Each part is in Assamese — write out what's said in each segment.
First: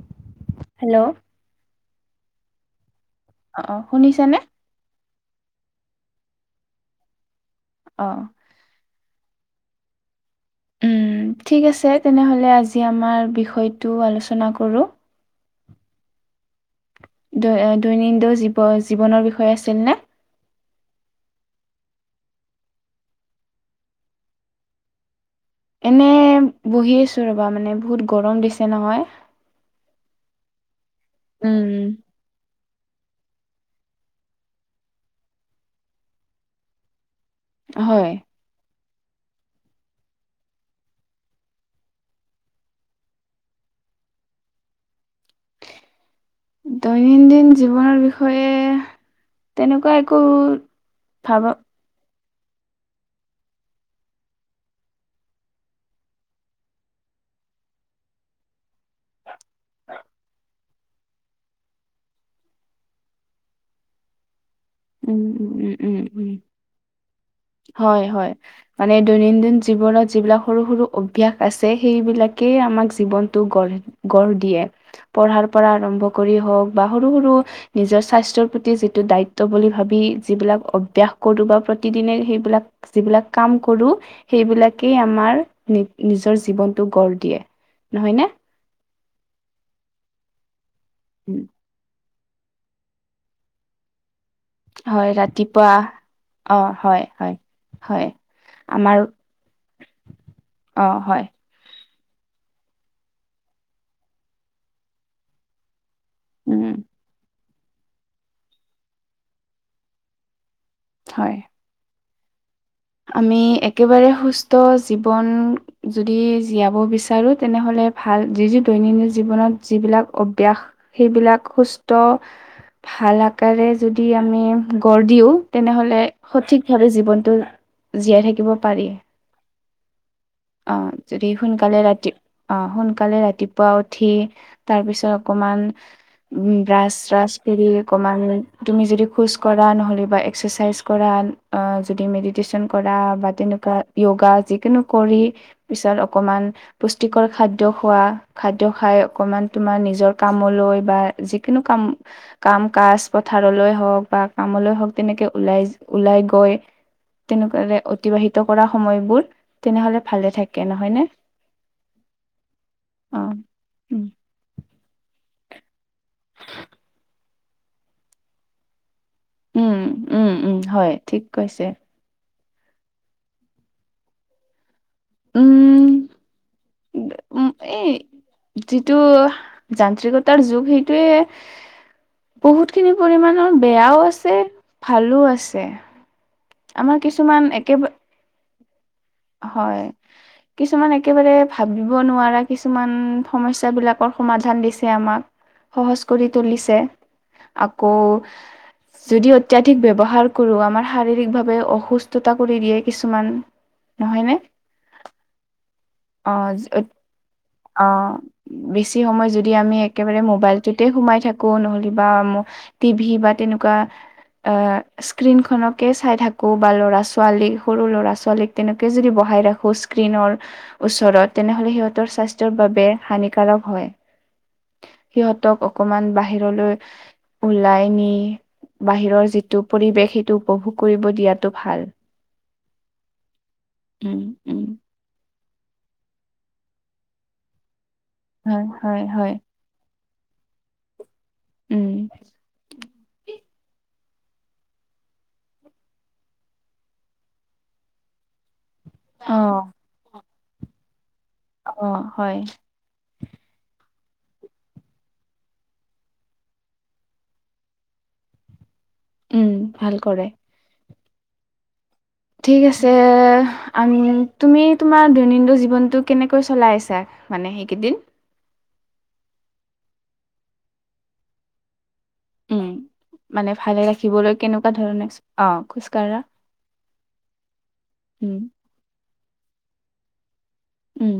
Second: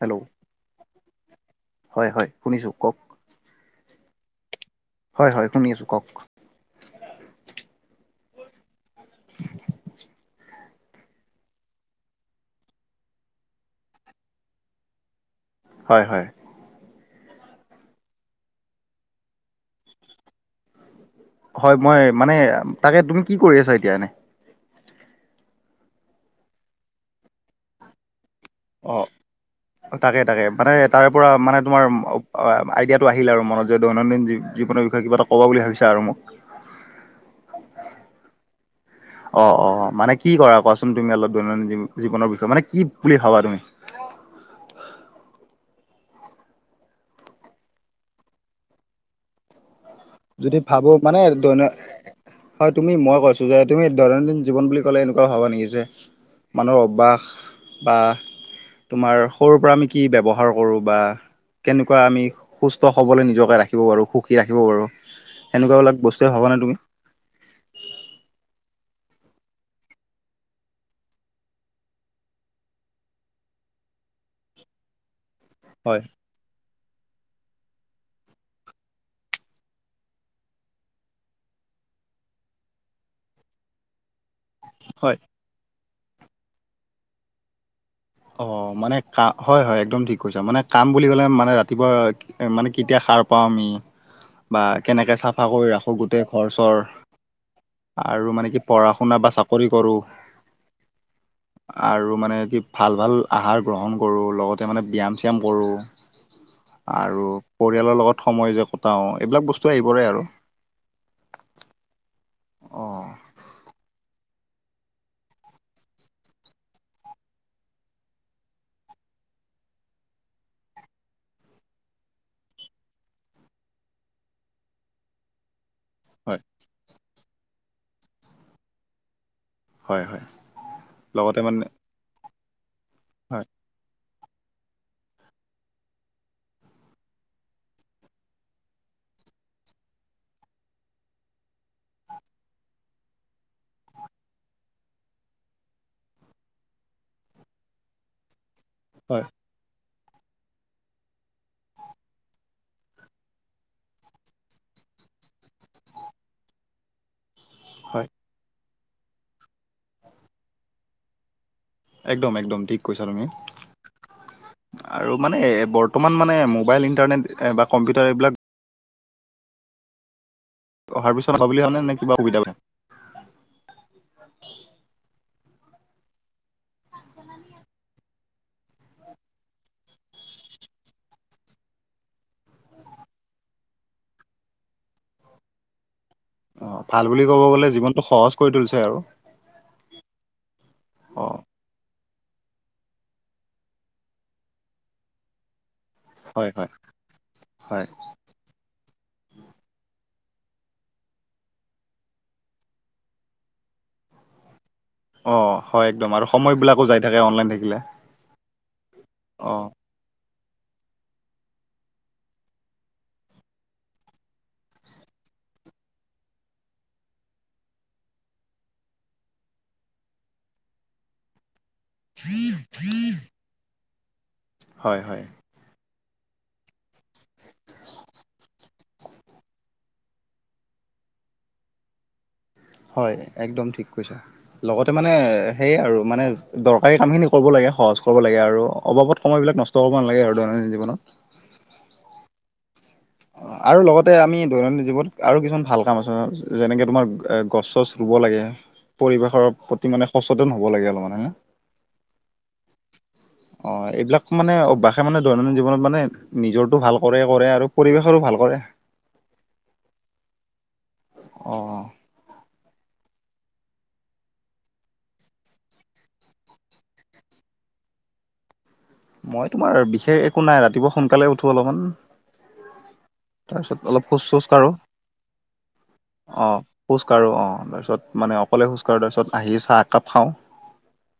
হেল্ল'। হেল্ল'। হয় হয়, শুনিছো কওক। অ', অ, শুনিছেনে? হয় হয়, শুনি আছোঁ, কক? অহ। [unintelligible] উম ঠিক আছে, তেনেহলে আজি আমাৰ বিষয়টো আলোচনা কৰো। হয় হয়। দৈ দৈনন্দিন জীৱ জীৱনৰ বিষয়ে আছিল নে? হয় মই মানে তাকে, তুমি কি কৰি আছা এতিয়া এনে। এনে বহি আছো ৰবা মানে বহুত গৰম দিছে। নহয় অ', তাকে তাকে, মানে তাৰে পৰা মানে উম তোমাৰ আইডিয়াটো আহিল আৰু মনত যে দৈনন্দিন জীৱনৰ বিষয়ে কিবা এটা ক'বা বুলি ভাবিছা আৰু মোক। হয়। অ', অ, মানে কি কৰা কোৱাচোন? তুমি অলপ দৈনন্দিন জীৱনৰ বিষয়ে মানে কি বুলি ভাবা তুমি? [unintelligible] দৈনন্দিন জীৱনৰ বিষয়ে তেনেকুৱা একো যদি ভাবো মানে ভাবা দৈন হয়, তুমি মই কৈছো যে তুমি দৈনন্দিন জীৱন বুলি ক'লে এনেকুৱা ভবা নিকি যে মানুহ অভ্যাস বা তোমাৰ সৰুৰ পৰা আমি কি ব্যৱহাৰ কৰোঁ বা কেনেকুৱা আমি সুস্থ হ'বলে নিজকে ৰাখিব পাৰোঁ, সুখী ৰাখিব পাৰোঁ। উম, উম, উম, সেনেকুৱাবিলাক উম, বস্তুৱে উম, ভাবানে তুমি? হয়, হয়। মানে দৈনন্দিন জীৱনত যিবিলাক সৰু সৰু অভ্যাস আছে, সেইবিলাকেই আমাক জীৱনটো গঢ় গঢ় দিয়ে। পঢ়াৰ পৰা হয় আৰম্ভ কৰি হওক বা সৰু সৰু নিজৰ স্বাস্থ্যৰ প্ৰতি যিটো দায়ি ত্ব বুলি ভাবি যিবিলাক অভ্যাস কৰো বা প্ৰতিদিনে সেইবিলাক যিবিলাক কাম কৰো। সেইবিলাকেই হয় আমাৰ নি নিজৰ জীৱনটো গঢ় দিয়ে। নহয় নে অ', মানে কা হয় হয় একদম ঠিক কৈছা, মানে কাম বুলি ক'লে উম, মানে ৰাতিপুৱা এ মানে কেতিয়া সাৰ পাও আমি বা হয় কেনেকে চাফা কৰি ৰাতিপুৱা ৰাখোঁ গোটেই অ ঘৰ-চৰ। হয় হয় হয় আৰু মানে কি পঢ়া আমাৰ শুনা বা চাকৰি কৰোঁ। অ', হয়। আৰু মানে কি ভাল ভাল আহাৰ গ্ৰহণ কৰোঁ, লগতে মানে ব্যায়াম-চ্যায়াম কৰোঁ। উম আৰু পৰিয়ালৰ লগত সময় যে কটাও এইবিলাক বস্তু আহি পৰে আৰু। হয়। অ আমি একেবাৰে সু সুস্থ জীৱন যদি জীয়াব বিচাৰো, তেনেহ'লে ভাল যি যি দৈনন্দিন জীৱন মনত যিবিলাক অভ্যাস সেইবিলাক সুস্থ ভাল আকাৰে যদি আমি গঢ় দিও, তেনেহ'লে হয় সঠিকভাৱে জীৱনটো জীয়াই থাকিব পাৰি। হয় হয়। অ', যদি লগতে মানে সোনকালে ৰাতি, অহ সোনকালে হয়, ৰাতিপুৱা উঠি তাৰপিছত অকমান উম, ব্ৰাছ চ্ৰাছ কৰি অকমান তুমি যদি খোজ কৰা নহ'লে বা এক্সাৰচাইজ কৰা যদি মেডিটেশ্যন কৰা বা তেনেকুৱা য়োগা যিকোনো কৰি পিছত অকমান পুষ্টিকৰ খাদ্য খোৱা, খাদ্য খাই হয়, অকমান তোমাৰ নিজৰ কামলৈ বা যিকোনো কাম, কাম-কাজ পথাৰলৈ হওঁক বা কামলৈ হওক তেনেকে ওলাই, ওলাই গৈ তেনেকুৱাৰে হয়, অতিবাহিত কৰা সময়বোৰ তেনেহলে ভালে থাকে নহয়নে? একদম-একদম ঠিক কৈছা অ তুমি উম আৰু মানে বৰ্তমান মানে মোবাইল ইণ্টাৰনেট বা কম্পিউটাৰ এইবিলাক উম, উম, উম। হয় অহাৰ ঠিক পিছত হব বুলি কৈছে [unintelligible] নে কিবা সুবিধা উম, উ এই যিটো যান্ত্ৰিকতাৰ যুগ সেইটোৱে বহুতখিনি পৰিমাণৰ বেয়াও আছে, ভালো আছে। অ, আমাৰ ভাল বুলি কিছুমান ক'ব গ'লে একেবাৰে জীৱনটো সহজ কৰি তুলিছে আৰু। হয়, কিছুমান একেবাৰে অ' ভাবি নোৱাৰা কিছুমান সমস্যা বিলাকৰ সমাধান দিছে আমাক। সহজ কৰি হয়, হয়, তুলিছে, হয়, আকৌ যদি অত্যাধিক ব্যৱহাৰ কৰোঁ আমাৰ শাৰীৰিকভাৱে অসুস্থতা কৰি দিয়ে কিছুমান নহয়নে? অ, হয় একদম আৰু সময় অ বিলাকো যাই থাকে অনলাইন থাক অ, বেছি সময় যদি আমি একেবাৰে মোবাইলটোতে সোমাই থাকো নহলে বা টিভি বা তেনেুকোৱা আহ স্ক্ৰীনখনকে চাই থাকো বা ল'ৰা-ছোৱালী, সৰু ল'ৰা-ছোৱালীক তেনেকে যদি বস হাই ৰাখো স্ক্ৰীনৰ ওচৰত তেনেহলে সিহঁতৰ স্বাস্থ্যৰ বাবে হানিকাৰক হয়। হয়, হয়, সিহঁতক অকমান বাহিৰলৈ ওলাই নি বাহিৰৰ যিটো পৰিৱেশ সেইটো উপভোগ কৰিব দিয়াটো ভাল। হয়, একদম ঠিক কৈছা, উম, উম। লগতে মানে সেয়ে আৰু মানে দৰকাৰী কামখিনি কৰিব লাগে, সহজ কৰিব লাগে আৰু হয়, হয়, অবাবত হয়, সময়বিলাক নষ্ট কৰিব না লাগে আৰু দৈনন্দিন জীৱনত। উম। আৰু লগতে আমি দৈনন্দিন জীৱনত আৰু কিছুমান ভাল কাম আছে যেনেকে তোমাৰ গছ-চছ ৰুব লাগ পৰিবেশৰ অ', প্ৰতি মানে সচেতন হব লাগে অলপ মানে হ অ, হয়। অ, এইবিলাক মানে অভ্যাসে মানে দৈনন্দিন জীৱনত মানে নিজৰটো ভাল কৰে কৰে আৰু পৰিৱেশৰো ভাল কৰে। উম, ভাল কৰে। অ ঠিক আছে, আ তুমি তোমাৰ দৈনন্দিন জীৱনটো কেনেকৈ চলাই আছা মানে। এইকেইদিন মই তোমাৰ বিশেষ একো নাই ৰাতিপুৱা সোনকালে উঠো অলপমান উম। মানে ভালে তাৰপিছত অলপ ৰাখিবলৈ খোজ-চোজ কাঢ়ো, কেনেকুৱা ধৰণে অ খোজকাঢ়া অ খোজ কাঢ়ো অ, তাৰপিছত মানে উম নে অকলে খোজ কাঢ়ো, তাৰপিছত আহি চাহ একাপ খাওঁ। উম।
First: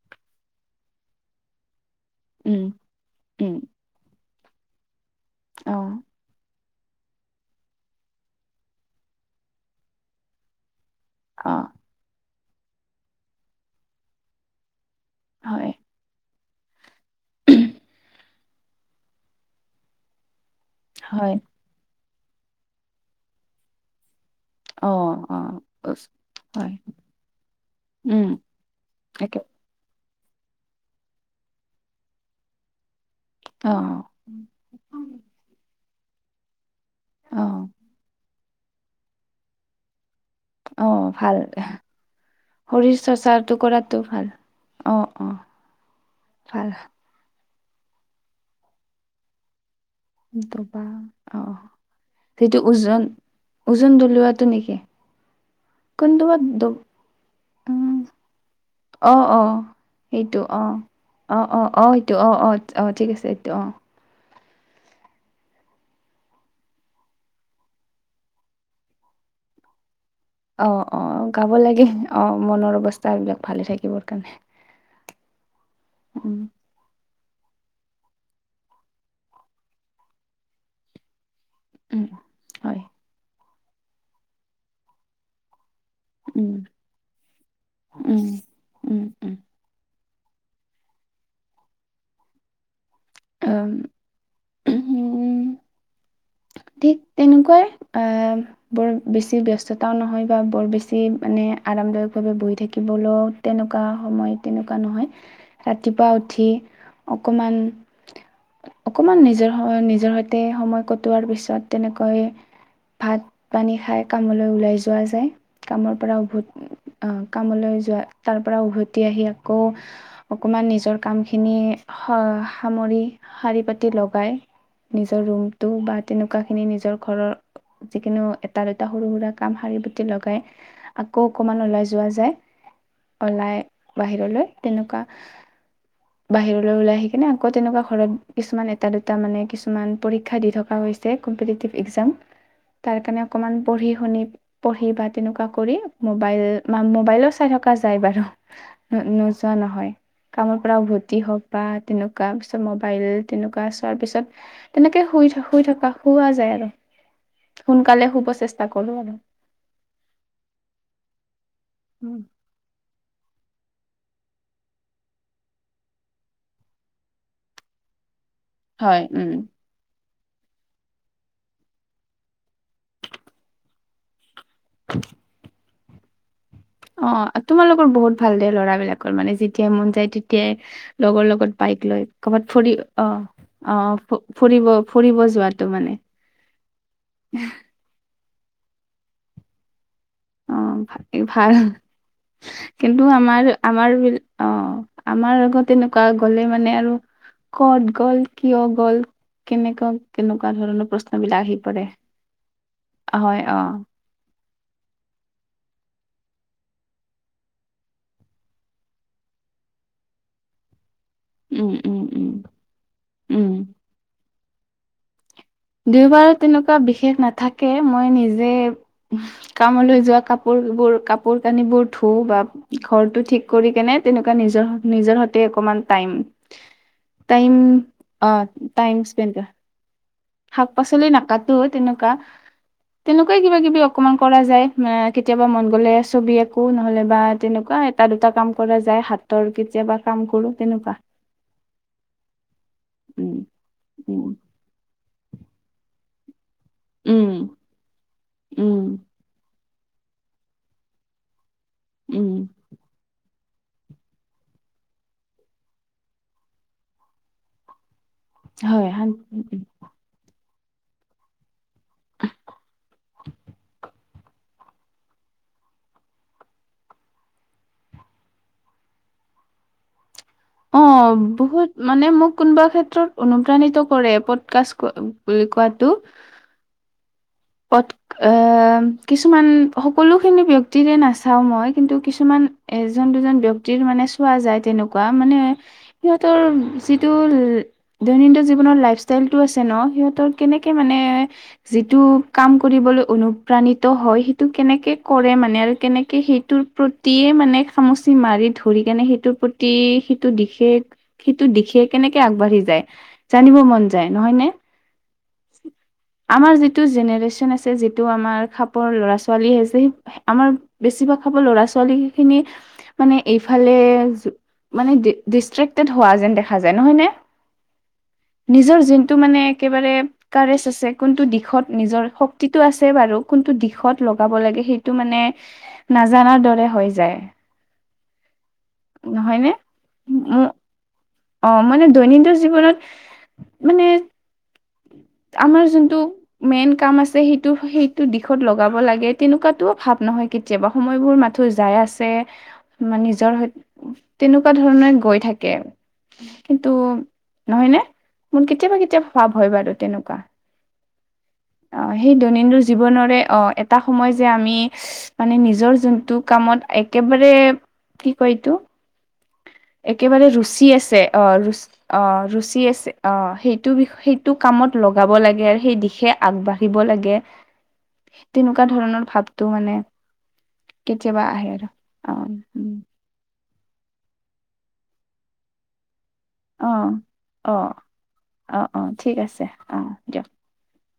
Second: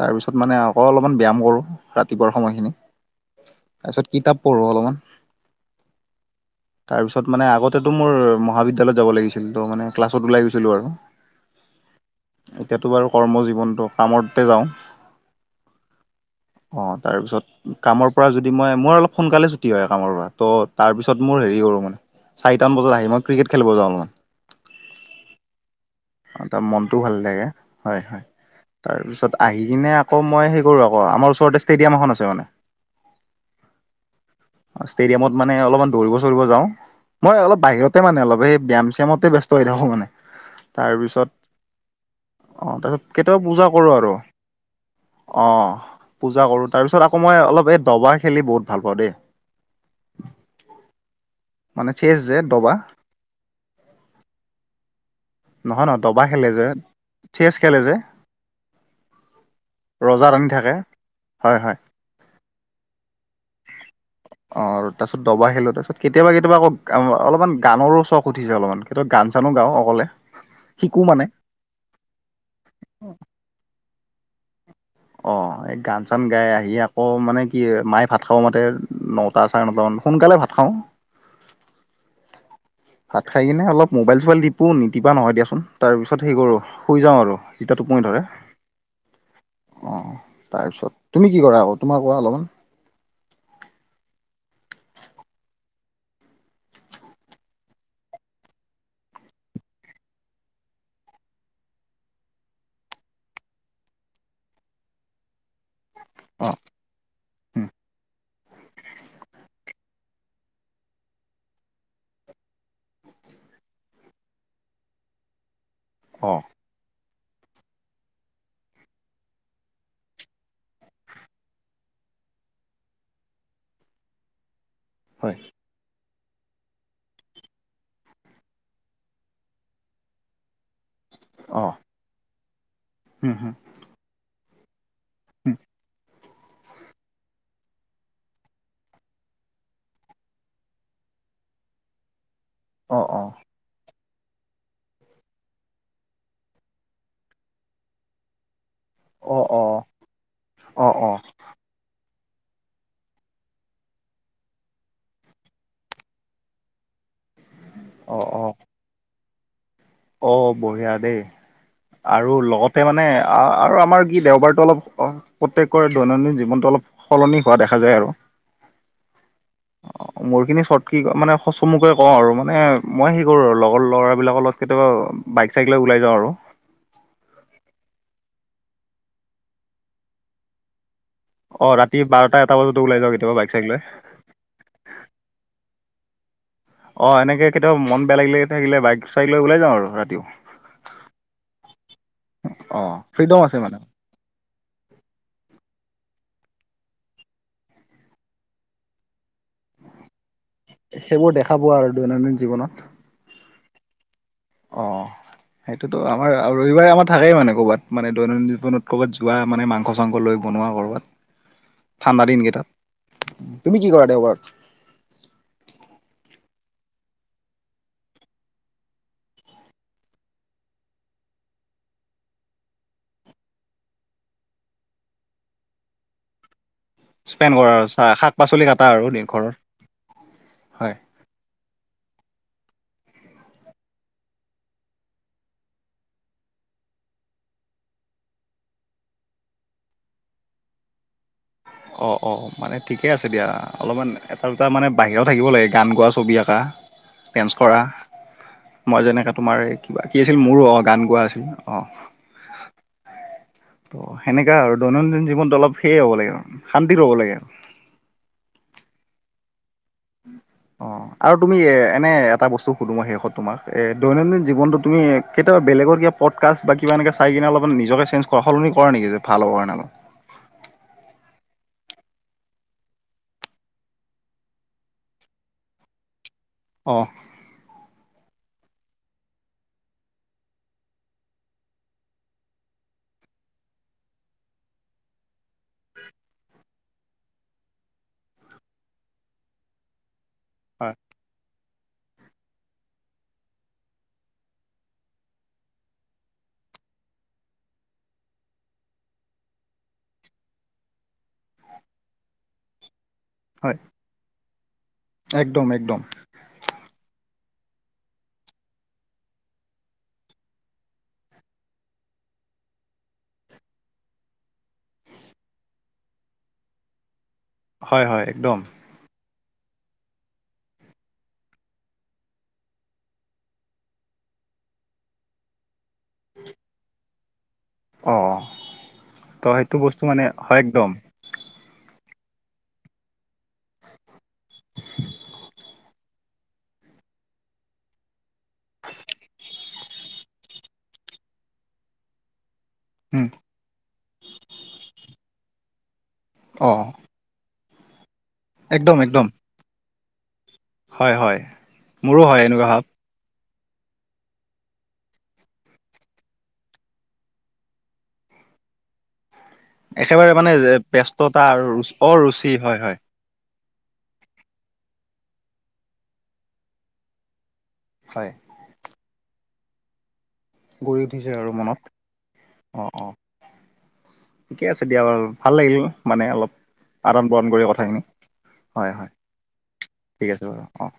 তাৰপিছত মানে আকৌ অলপমান ব্যায়াম কৰোঁ ৰাতিপুৱাৰ উম সময়খিনি, তাৰপিছত কিতাপ পঢ়ো অলপমান। আহ। তাৰপিছত মানে আগতেতো মোৰ মহাবিদ্যালয়ত যাব লাগিছিল, ত' মানে ক্লাছত ওলাই গৈছিলো আৰু। অ। এতিয়াতো বাৰু কৰ্ম জীৱনটো কামতে যাওঁ। হয়। অ, তাৰপিছত কামৰ পৰা যদি মই, মোৰ অলপ সোনকালে ছুটি হয় কামৰ পৰা। ত' তাৰপিছত হয় মোৰ হেৰি কৰোঁ মানে চাৰিটান বজাত আহি মই ক্ৰিকেট খেলিব যাওঁ অলপমান। অ অ উচ- অ তাৰ হয় মনটো ভাল লাগে হয় হয় উম তাৰপিছত একে আহি কিনে আ আকৌ মই সেই কৰো আকৌ আমাৰ ওচৰতে ষ্টেডিয়াম এখন আছে মানে অ ষ্টেডিয়ামত মানে অলপমান দৌৰিব চৌৰিব যাওঁ অ মই অলপ বাহিৰতে মানে অলপ সেই ব্যায়াম চামতে ব্যস্ত হৈ থাকো মানে অ ভাল অ শৰীৰ তাৰপিছত কেতিয়াবা চৰ্চাটো পূজা কৰো কৰাটো আৰু ভাল অ পূজা ভাল কৰো তাৰপিছত আকৌ মই অলপ এই দবা খেলি বহুত ভাল পাওঁ দেই ত বা আহ মানে চেছ যে সেইটো দবা ওজন ওজন দলিৱাটো নেকি নহয় নহয় দবা খেলে যে কণ্ডোৱাতটো চেছ খেলে যে অ অ ৰজা সেইটো ৰাণী অ থাকে। অ হয় অ হয় অ সেটো অ অ অ ঠিক আছে এইটো অ অ আৰু তাৰপিছত দবা খিলো তাৰপিত কেতিয়াবা কেতিয়াবা আকৌ অলপমান গানৰো চখ উঠিছে অলপমান কেতিয়াবা গান ধান চানো গাওঁ অকলে অ অ শিকো মানে গাব লাগিল অ মনৰ অৱস্থা এই বিলাক ভালে থাকিবৰ কাৰণে অ এই গান চান উম, গাই আহি আকৌ মানে কি মায়ে ভাত খাওঁ মাতে নটা চাৰে নট মান সোনকালে ভাত খাওঁ উম হয় চাই কিনেল মবাইল চোাইল দপো নিদিবা নহয়িয়াচোন তাৰ পিছত সেই উম, কৰোঁ শুই যাওঁ আৰু জিতা টোপনি ধৰে উম, উম, উম, অঁ তাৰপিছত তুমি কি কৰা আকৌ তোমাৰ কোৱা অলপমান উম ঠিক তেনেকুৱাই বৰ বেছি ব্যস্ততাও নহয় বা বৰ বেছি মানে আৰামদায়ক ভাৱে বহি থাকিবলৈও তেনেকুৱা সময় তেনেকুৱা নহয় ৰাতিপুৱা উঠি অ', অকণমান উম। অকমান নিজৰ নিজৰ সৈতে সময় কটোৱাৰ পেছি ছত তেনেকৈ ভাত পানী খাই কামলৈ ওলাই যোৱা যায় কামৰ পৰা অ'। উভতি কামলৈ যোৱা তাৰ পৰা উভতি আহি আকৌ অকণমান নিজৰ কামখিনি সামৰি শাৰী পাতি লগাই নিজৰ হয়, ৰুমটো বা তেনেকুৱা খিনি নিজৰ ঘৰৰ যিিকিনু এটা দুটা সৰু সুৰা কাম শাৰী বুটি লগাই আকৌ অকণমান অ', ওলাই যোৱা যায় উম, হুম, ওলাই বাহিৰলৈ তেনেকুৱা [unintelligible] বাহিৰলৈ ওলাই আহি কিনে আকৌ তেনেকুৱা ঘৰত কিছুমান এটা দুটা মানে কিছুমান পৰীক্ষা দি থকা হৈছে অ', অ', প পঢ়ি বা তেনেকুৱা কৰি মবাইল মোবাইলো চাই থকা যায় বাৰু ন অ', নোযোৱা অ', অ', নহয় কামৰ পৰা অ', উভতি হওক বা তেনেক তাৰ পিছত মবাইল তেনেকুৱা চোৱাৰ পিছত তেনেকে শুই থ শুই থকা শুৱা যায় আৰু সোনকালে অ', শুব অ'। চেষ্টা কৰোঁ আৰু অ বঢ়িয়া দেই আৰু লগতে মানে আৰু আমাৰ কি দেওবাৰতটো অলপ প্ৰত্যেকৰে দৈনন্দিন জীৱনটো অলপ সলনি হোৱা দেখা যায় আৰু হয় উম অ মোৰ খিনি চট কি মানে চমুকে কওঁ আৰু মানে মই সেই কৰো আৰু লগৰ ল'ৰাবলাকৰ লগত কেতিয়াবা বাইক চাইক লে ওলাই যাওঁ আৰু অ তোমালোকৰ বহুত ভাল দে ল'ৰাবলাকৰ মানে যেতিয়াই মন যায় তেতিয়াই লগৰ লগত অ', বাইক ৰাতি লৈ বাৰটা কৰ'ৰবাত এটা ফৰি বজাতো ওলাই অ যাওঁ কেতিয়াবা বাইক চাইক লৈ। অ ফুৰিব ফুৰিব যোৱাতো মানে অ এনেকে কেতিয়াওান বেয়া লাগিলে থাকিলে বাইক চাইক লৈ ওলাই যা আৰু ৰা অ ভাল অ', কিন্তু ফ্ৰীডম আমাৰ আছে মানে -আমাৰ বিল অ, আমাৰ লগত তেনে কোৱা গ'লে মানে আৰু কত গ'ল, কিয় গ'ল কেনেকুৱা-কেনেকুৱা ধৰণৰ প্ৰশ্ন সেইবোৰ বিলাক দেখা আহি পোৱা পৰে আৰু দৈনন্দিন জীৱনত। হয় অ, অ', সেইটোতো আমাৰ আৰু ৰবিবাৰে আমাৰ থাকেই মানে ক'বাত মানে দৈনন্দিন জীৱনত ক'বাত যোৱা মানে মাংস-চাংস লৈ বনোৱা উম উম কৰ'বাত ঠাণ্ডা উম দিনকেইটাত উম তুমি কি কৰা দেওবাৰত? দুওবাৰে তেনেকুৱা বিশেষ নাথাকে মই নিজে [unintelligible] কামলৈ যোৱা কাপোৰ [unintelligible] কাপোৰ কানিবোৰ ধু বা ঘৰটো ঠিক কৰি কেনে তেনেকুৱা নিজৰ- নিজৰ হতে অকমান স্পেণ্ড টাইম-টাইম কৰা আৰু চা অ, শাক পাচলি কাটা আৰু নি স্পেণ্ড ঘৰৰ। শাক-পাচলি নাকাতো তেনেকুৱা তেনেকুৱাই কিবা কিবি অকমান কৰা যায় কেতিয়াবা মন গলে ছবি আকো নহলে বা তেনেকুৱা এ এটা, দুটা কাম কৰা যায় হাতৰ কেতিয়াবা কাম কৰো তেনেকুৱা। অ', অ', মানে ঠিকে আছে উম দিয়া অলপমান উম এটা, দুটা মানে বাহিৰত থাকিব লাগে গান গোৱা ছবি আঁকা উম ডেন্স কৰা উম মই যেনেকা তোমাৰ এই কিবা কি আছিল মোৰো অ, গান গোৱা আছিল উম, অ, সেনেকা আৰু দৈনন্দিন জীৱনটো অলপ সেয়ে হ'ব লাগে আৰু শান্তিত হ'ব লাগে আৰু। হয় শান্তি অ, আৰু তুমি এ এনে এটা বস্তু সুধো মই শেষত তোমাক এ দৈনন্দিন জীৱনটো তুমি কেতিয়াবা বেলেগৰ কিব পড কাষ্ট বা কিবা এনেকে চাই কিনে অলপমান নিজকে চেঞ্জ কৰা সলনি কৰা নেকি? [unintelligible] ভাল হব কাৰনে অলপ। অ', বহুত মানে মোক কোনোবা ক্ষেত্ৰত অনুপ্ৰাণিত কৰে পদকাষ্ট [unintelligible] কোৱাটো? অ', পদ আহ, কিছুমান সকলোখিনি ব্যক্তিৰে নাচাও মই কিন্তু কিছুমান এজন দুজন ব্যক্তিৰ মানে চোৱা যায় তেনেকুৱা মানে, সিহঁতৰ যিটো দৈনন্দিন জীৱনৰ লাইফষ্টাইলটো আছে ন' সিহঁতৰ কেনেকৈ হয় মানে, যিটো কাম কৰিবলৈ অনুপ্ৰাণিত হয় সেইটো কেনেকে কৰে মানে আৰু কেনেকে সেইটোৰ প্ৰতিয়ে মানে খামুচি মাৰি ধৰি কেনে সেইটোৰ প্ৰতি, সেইটো দিশে, সেইটো দিশে কেনেকে আগ বাঢ়ি যায়, জানিব হয় মন যায় নহয় নে, একদম একদম। আমাৰ যিটো জেনেৰে চন আছে যিটো আমাৰ খাপৰ ল'ৰা ছোৱালী আছে আমাৰ বেছিভাগ খাপৰ লৰা ছোৱালী খিনি মানে এইফালে মানে ডিষ্ট্ৰেক্টেড হোৱা যেন দেখা যায় নহয় নে? হয় হয় একদম নিজৰ যোনটো মানে একেবাৰে কাৰেজ আছে কোনটো দিশত নিজৰ শক্তিটো আছে বাৰু কোনটো দিশত লগাব লাগে সেইটো মানে নাজানাৰ দৰে হৈ যায়। অ নহয় ত নে, সেইটো বস্তু মানে উম, হয় একদম। অ, মানে দৈনন জীৱনত, মানে, আমাৰ যোনটো মেন কাম আছে সেইটো-সেইটো দিশত লগাব লাগে তেনেকুৱাতোও ভাৱ নহয় কেতিয়াবা সময়বোৰ মাথ যাই আছে। মানে উম নিজৰ, তেনেকুৱা ধৰণে গৈ থাকে, কিন্তু অ নহয় নে, মোৰ কেতিয়াবা একদম কেতিয়াবা একদম। ভাব তেনেকুৱা, হয় হয় অ, সেই মোৰো হয় দৈনন্দিন এনেকুৱা ভাৱ জীৱনৰে অ, এ এটা সময় যে আমি, মানে নিজৰ যোনটো কামত একেবাৰে কি কয় এইটো? একেবাৰে মানে ৰুচি আছে অ ব্যস্ততা আৰু অ অৰুচি ৰুচি হয় আছে হয়। অ সেই টো বি সেইটো কামত লগাব লাগে আৰু সেই দিশে আগবাঢ়িব লাগে। হয় তেনেকুৱা ধৰণৰ ভাৱটো মানে গঢ়ি কেতিয়াবা উঠিছে আহে আৰু মনত। অ ওম অ অ ঠিকে আছে দিয়া বাৰু ভাল লাগিল মানে অলপ অ আদান প্ৰদান অ কৰি কথাখিনি অ অ হয় হয় ঠিক আছে অ দিয়ক ঠিক আছে বাৰু অ